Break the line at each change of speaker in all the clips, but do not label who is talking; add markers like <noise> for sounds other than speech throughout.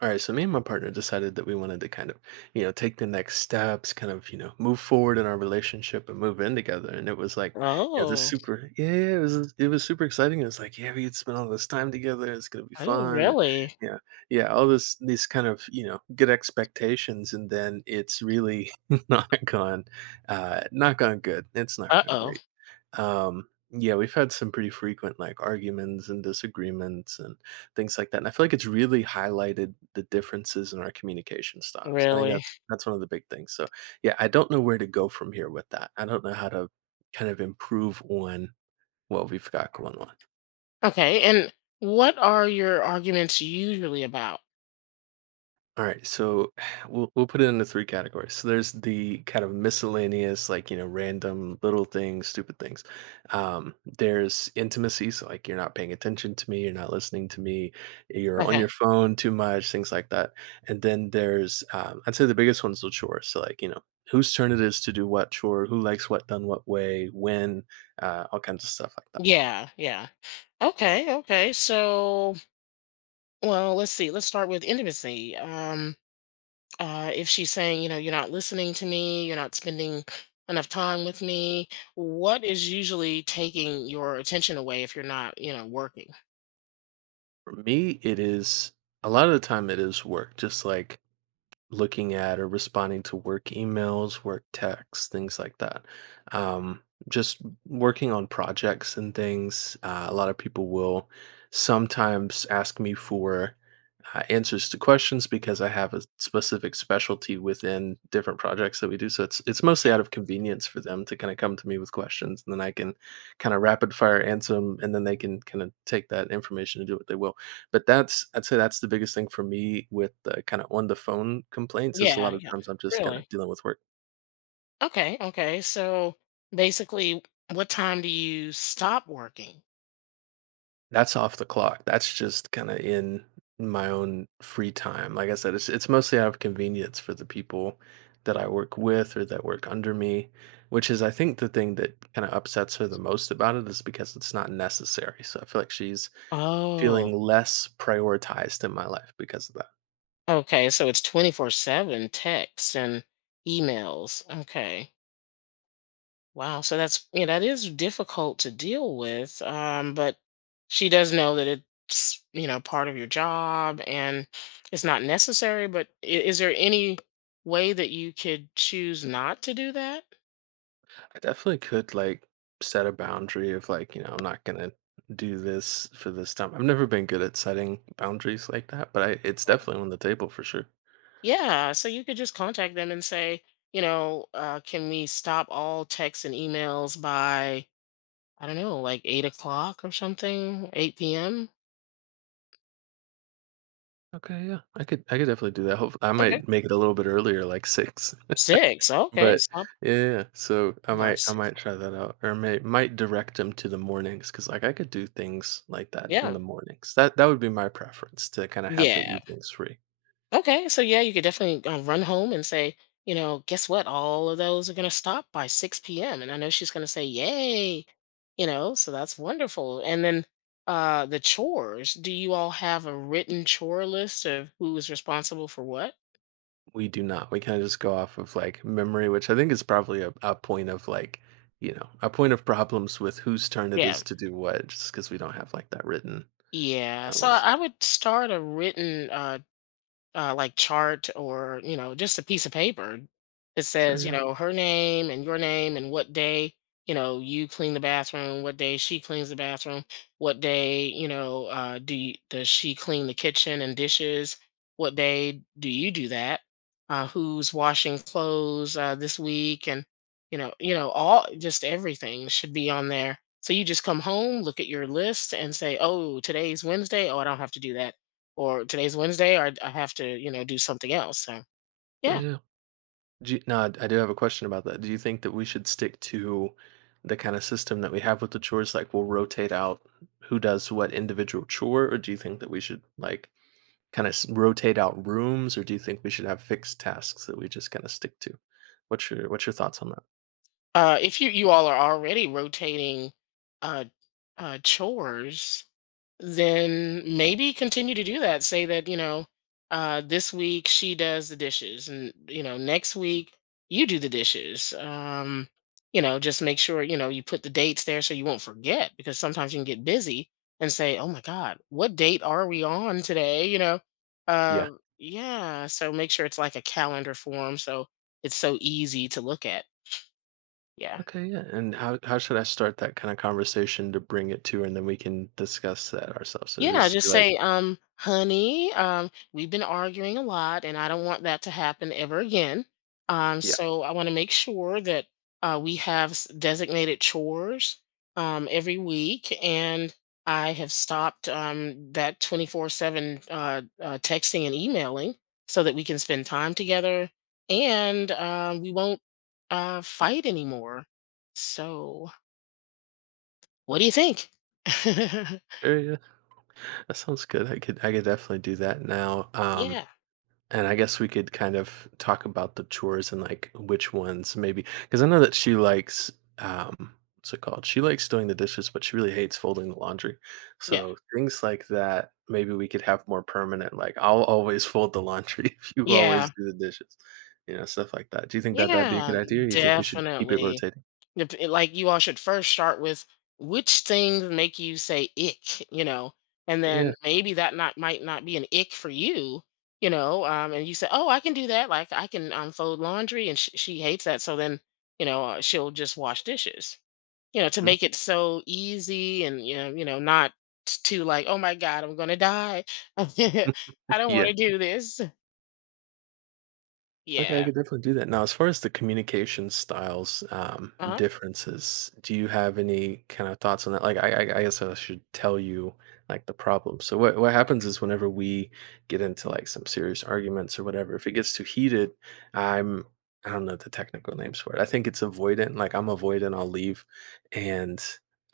All right, so me and my partner decided that we wanted to take the next steps, move forward in our relationship and move in together. And it was like, this
Oh,
super, it was super exciting. It was like, yeah, we could spend all this time together. It's gonna be
oh,
fun.
really?
Yeah, yeah, all this these kind of, you know, good expectations, and then it's really <laughs> not gone, not gone good. It's not gone
Uh-oh,
great. Yeah, we've had some pretty frequent like arguments and disagreements, and things like that, and I feel like it's really highlighted the differences in our communication styles. I think
really?
that's one of the big things. So, yeah, I don't know where to go from here with that. I don't know how to kind of improve on what we've got going on.
Okay, and what are your arguments usually about?
All right, so <sighs> we'll put it into three categories. So there's the kind of miscellaneous, like you know, random little things, stupid things. There's intimacy, so like you're not paying attention to me, you're not listening to me, you're on your
Okay.
phone too much, things like that. And then there's I'd say the biggest one's the chores. So like you know, whose turn it is to do what chore, who likes what done what way, when, all kinds of stuff like that.
Yeah, yeah. Okay, okay. So, well, let's see. Let's start with intimacy. If she's saying, you know, you're not listening to me, you're not spending enough time with me, what is usually taking your attention away if you're not, you know, working?
For me, it is a lot of the time it is work, just like looking at or responding to work emails, work texts, things like that. Um, just working on projects and things. A lot of people will sometimes ask me for answers to questions because I have a specific specialty within different projects that we do. So it's mostly
Yeah.
out of convenience for them to kind of come to me with questions, and then I can kind of rapid fire answer them, and then they can kind of take that information and do what they will. But that's I'd say that's the biggest thing for me with the kinda on the phone complaints is a
Yeah,
lot of
yeah.
times I'm just kinda
Really?
dealing with work.
Okay, okay. So basically, what time do you stop working?
That's off the clock. That's just kinda in my own free time. Like I said, it's mostly out of convenience for the people that I work with or that work under me, which is I think the thing that kinda upsets her the most about it is because it's not necessary. So I feel like she's
Oh,
feeling less prioritized in my life because of that.
okay. So it's 24/7 texts and emails. Okay. Wow. So that's, yeah, that is difficult to deal with. But she does know that it's, you know, part of your job and it's not necessary, but is there any way that you could choose not to do that?
I definitely could like set a boundary of like, you know, I'm not gonna do this for this time. I've never been good at setting boundaries like that, but I it's definitely on the table for sure.
Yeah, so you could just contact them and say, you know, can we stop all texts and emails by, I don't know, like 8 o'clock or something, 8 p.m.?
Okay, yeah. I could definitely do that. Hope I
Okay.
might make it a little bit earlier, like six.
Six. Okay,
But
stop
yeah, so I
by
might
six.
try that out or may might direct them to the mornings because like, I could do things like that in the
Yeah.
mornings. That would be my preference to kinda have the
Yeah.
evenings free.
Okay, so yeah, you could definitely run home and say, you know, guess what? All of those are going to stop by 6 p.m. And I know she's going to say, yay, you know, so that's wonderful. And then the chores, do you all have a written chore list of who is responsible for what?
We do not. We kinda just go off of, like, memory, which I think is probably a point of, like, you know, a point of problems with whose turn it is
Yeah.
to do what just because we don't have, like, that written
Yeah.
out
So
list.
I would start a written like chart, or, you know, just a piece of paper that
Sure,
says, you
yeah.
know, her name and your name, and what day, you know, you clean the bathroom, what day she cleans the bathroom, what day, you know, does she clean the kitchen and dishes, what day do you do that, who's washing clothes this week, and, you know, you know, all, just everything should be on there. So you just come home, look at your list, and say, oh, today's Wednesday, oh, I don't have to do that, or today's Wednesday, or I have to, you know, do something else. So
Yeah,
yeah,
yeah. Do you, no, I do have a question about that. Do you think that we should stick to the kind of system that we have with the chores? Like we'll rotate out who does what individual chore, or do you think that we should like kind of rotate out rooms, or do you think we should have fixed tasks that we just kind of stick to? What's your thoughts on that?
if you, you all are already rotating uh, chores, then maybe continue to do that. Say that, you know, this week she does the dishes, and, you know, next week you do the dishes. You know, just make sure, you know, you put the dates there so you won't forget, because sometimes you can get busy and say, oh my God, what date are we on today? You know, uh,
Yeah.
yeah. So make sure it's like a calendar form so it's so easy to look at. Yeah.
Okay, yeah. And how should I start that kind of conversation to bring it to her, and then we can discuss that ourselves. So
Yeah,
just be
just
like,
say, honey, we've been arguing a lot, and I don't want that to happen ever again.
yeah,
So I want to make sure that we have designated chores every week, and I have stopped that 24/7 texting and emailing so that we can spend time together, and we won't fight anymore. So, what do you think? <laughs>
sure, yeah, that sounds good. I could definitely do that now.
yeah,
And I guess we could kind of talk about the chores and like which ones maybe because I know that she likes what's it called? She likes doing the dishes, but she really hates folding the laundry.
yeah,
So things like that, maybe we could have more permanent, like I'll always fold the laundry <laughs> if you always
yeah.
do the dishes. You know, stuff like that. Do you think that that'd be a good
Yeah,
idea? Or you think we should keep it
definitely.
rotating?
Like you all should first start with which things make you say ick, you know, and then
Yeah.
maybe that, not, might not be an ick for you, you know, and you say, oh, I can do that. Like I can, fold laundry, and she hates that. So then, you know, she'll just wash dishes, you know, to
Mhm.
make it so easy, and, you know, not too like, oh my God, I'm gonna die. <laughs> I
<laughs>
don't
yeah.
want to do this.
Okay, I
Yeah.
could definitely do that. Now, as far as the communication styles
Uh huh.
differences, do you have any kind of thoughts on that? Like, I guess I should tell you like the problem. So, what happens is whenever we get into like some serious arguments or whatever, if it gets too heated, I'm I don't know the technical names for it. I think it's avoidant. Like, I'm avoidant. I'll leave, and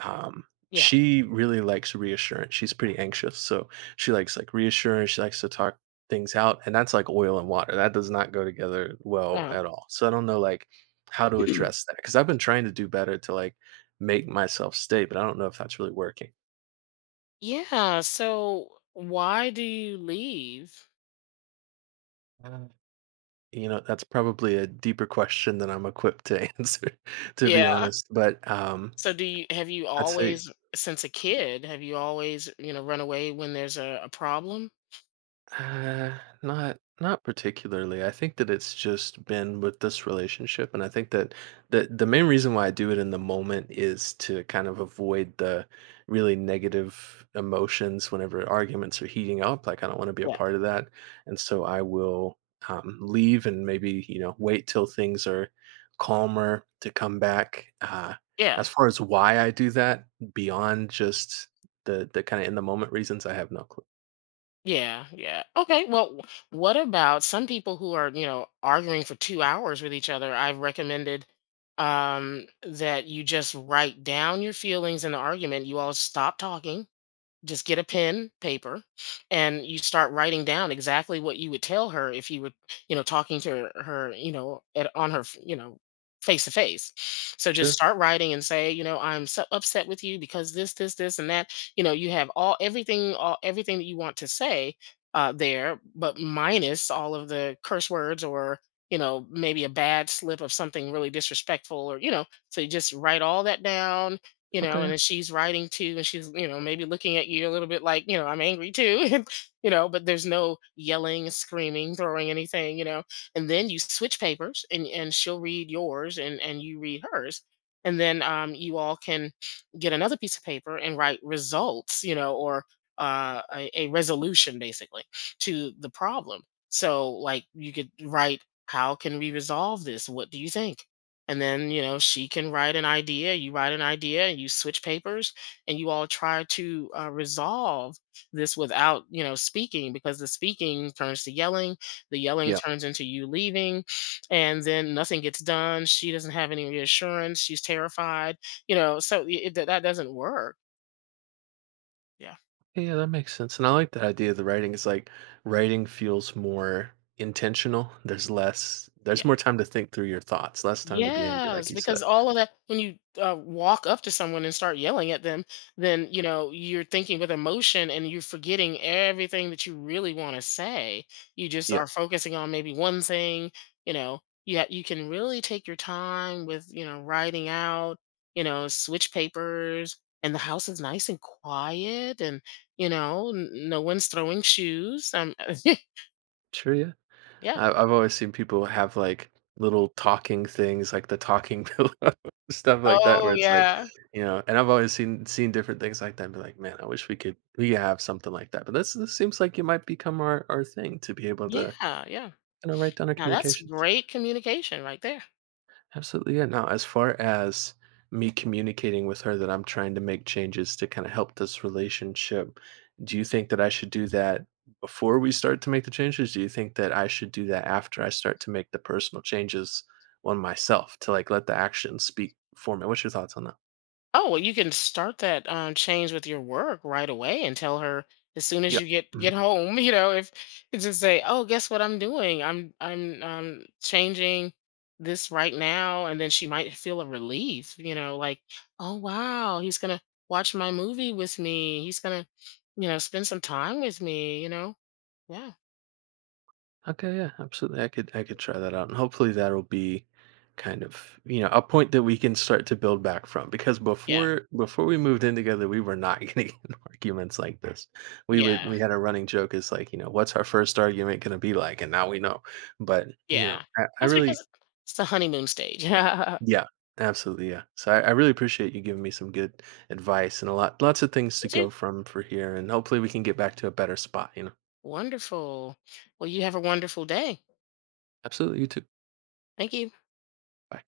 um,
Yeah.
she really likes reassurance. She's pretty anxious, so she likes like reassurance. She likes to talk things out, and that's like oil and water. That does not go together well
Uh
at all. So I don't know like how to
huh.
address that because I've been trying to do better to like make myself stay, but I don't know if that's really working.
Yeah, so why do you leave?
Uh, you know, that's probably a deeper question than I'm equipped to <laughs> answer, to be
Yeah.
honest. But
So do you have you
I'd say
always, since a kid, have you always, you know, run away when there's a problem?
Not not particularly. I think that it's just been with this relationship, and I think that the main reason why I do it in the moment is to kind of avoid the really negative emotions whenever arguments are heating up. Like I don't want to be a
Yeah.
part of that, and so I will leave and maybe you know wait till things are calmer to come back. As
Yeah.
far as why I do that, beyond just the kind of in the moment reasons, I have no clue.
Yeah, yeah. Okay. Well, what about some people who are, you know, arguing for 2 hours with each other? I've recommended that you just write down your feelings in the argument. You all stop talking. Just get a pen, paper, and you start writing down exactly what you would tell her if you were, you know, talking to her, you know, at, on her, you know, face to face. So just
Sure.
start writing and say, you know, I'm so upset with you because this, and that. You know, you have all everything that you want to say there, but minus all of the curse words, or, you know, maybe a bad slip of something really disrespectful, or, you know, so you just write all that down, you
Okay.
know, and
Yeah.
then she's writing too, and she's, you know, maybe looking at you a little bit like, you know, I'm angry too, <laughs> and, you know, but there's no yelling, screaming, throwing anything, you know. And then you switch papers, and she'll read yours, and you read hers. And then you all can get another piece of paper and write results, you know, or a resolution, basically, to the problem. So, like, you could write, how can we resolve this? What do you think? And then, you know, she can write an idea, you write an idea, and you switch papers, and you all try to resolve this without, you know, speaking, because the speaking turns to yelling, the yelling
Yeah.
turns into you leaving, and then nothing gets done. She doesn't have any reassurance. She's terrified, you know, so that doesn't work. Yeah.
Yeah, that makes sense. And I like that idea of the writing. It's like writing feels more intentional. There's more time to think through your thoughts, less time to be angry, like
Yes,
you said.
because all of that, when you walk up to someone and start yelling at them, then, you know, you're thinking with emotion and you're forgetting everything that you really want to say. You just
Yeah,
are focusing on maybe one thing. You know, you can really take your time with, you know, writing out. You know, switch papers, and the house is nice and quiet, and, you know, no one's throwing shoes.
sure. Yeah.
<laughs> Yeah.
I've always seen people have like little talking things, like the talking <laughs> pillow, stuff like that, where
Oh
it's like,
yeah.
you know, and I've always seen different things like that and be like, man, I wish we could have something like that. But this seems like it might become our thing to be able to,
Yeah. Yeah.
you know, write down our
Now that's
communications.
great communication right there.
Absolutely. Yeah. Now, as far as me communicating with her that I'm trying to make changes to kind of help this relationship, do you think that I should do that before we start to make the changes? Do you think that I should do that after I start to make the personal changes on myself to like let the action speak for me? What's your thoughts on that?
Oh, well, you can start that change with your work right away and tell her as soon as
Yeah.
you get home. <laughs> You know, if you just say, "Oh, guess what I'm doing? I'm changing this right now," and then she might feel a relief. You know, like, "Oh wow, he's gonna watch my movie with me. He's gonna, you know, spend some time with me." You know, yeah,
Okay, yeah, absolutely. I could try that out, and hopefully that'll be kind of you know a point that we can start to build back from. Because
yeah,
before we moved in together, we were not <laughs> getting in arguments like this.
yeah,
We had a running joke is like you know what's our first argument going to be like, and now we know. But you know,
yeah.
I
That's
really
because it's the honeymoon stage. <laughs>
yeah, absolutely yeah. So I really appreciate you giving me some good advice and a lots of things to
But
go from for here, and hopefully we can get back to a better spot. You know,
wonderful. Well, you have a wonderful day.
absolutely. You too.
Thank you.
Bye.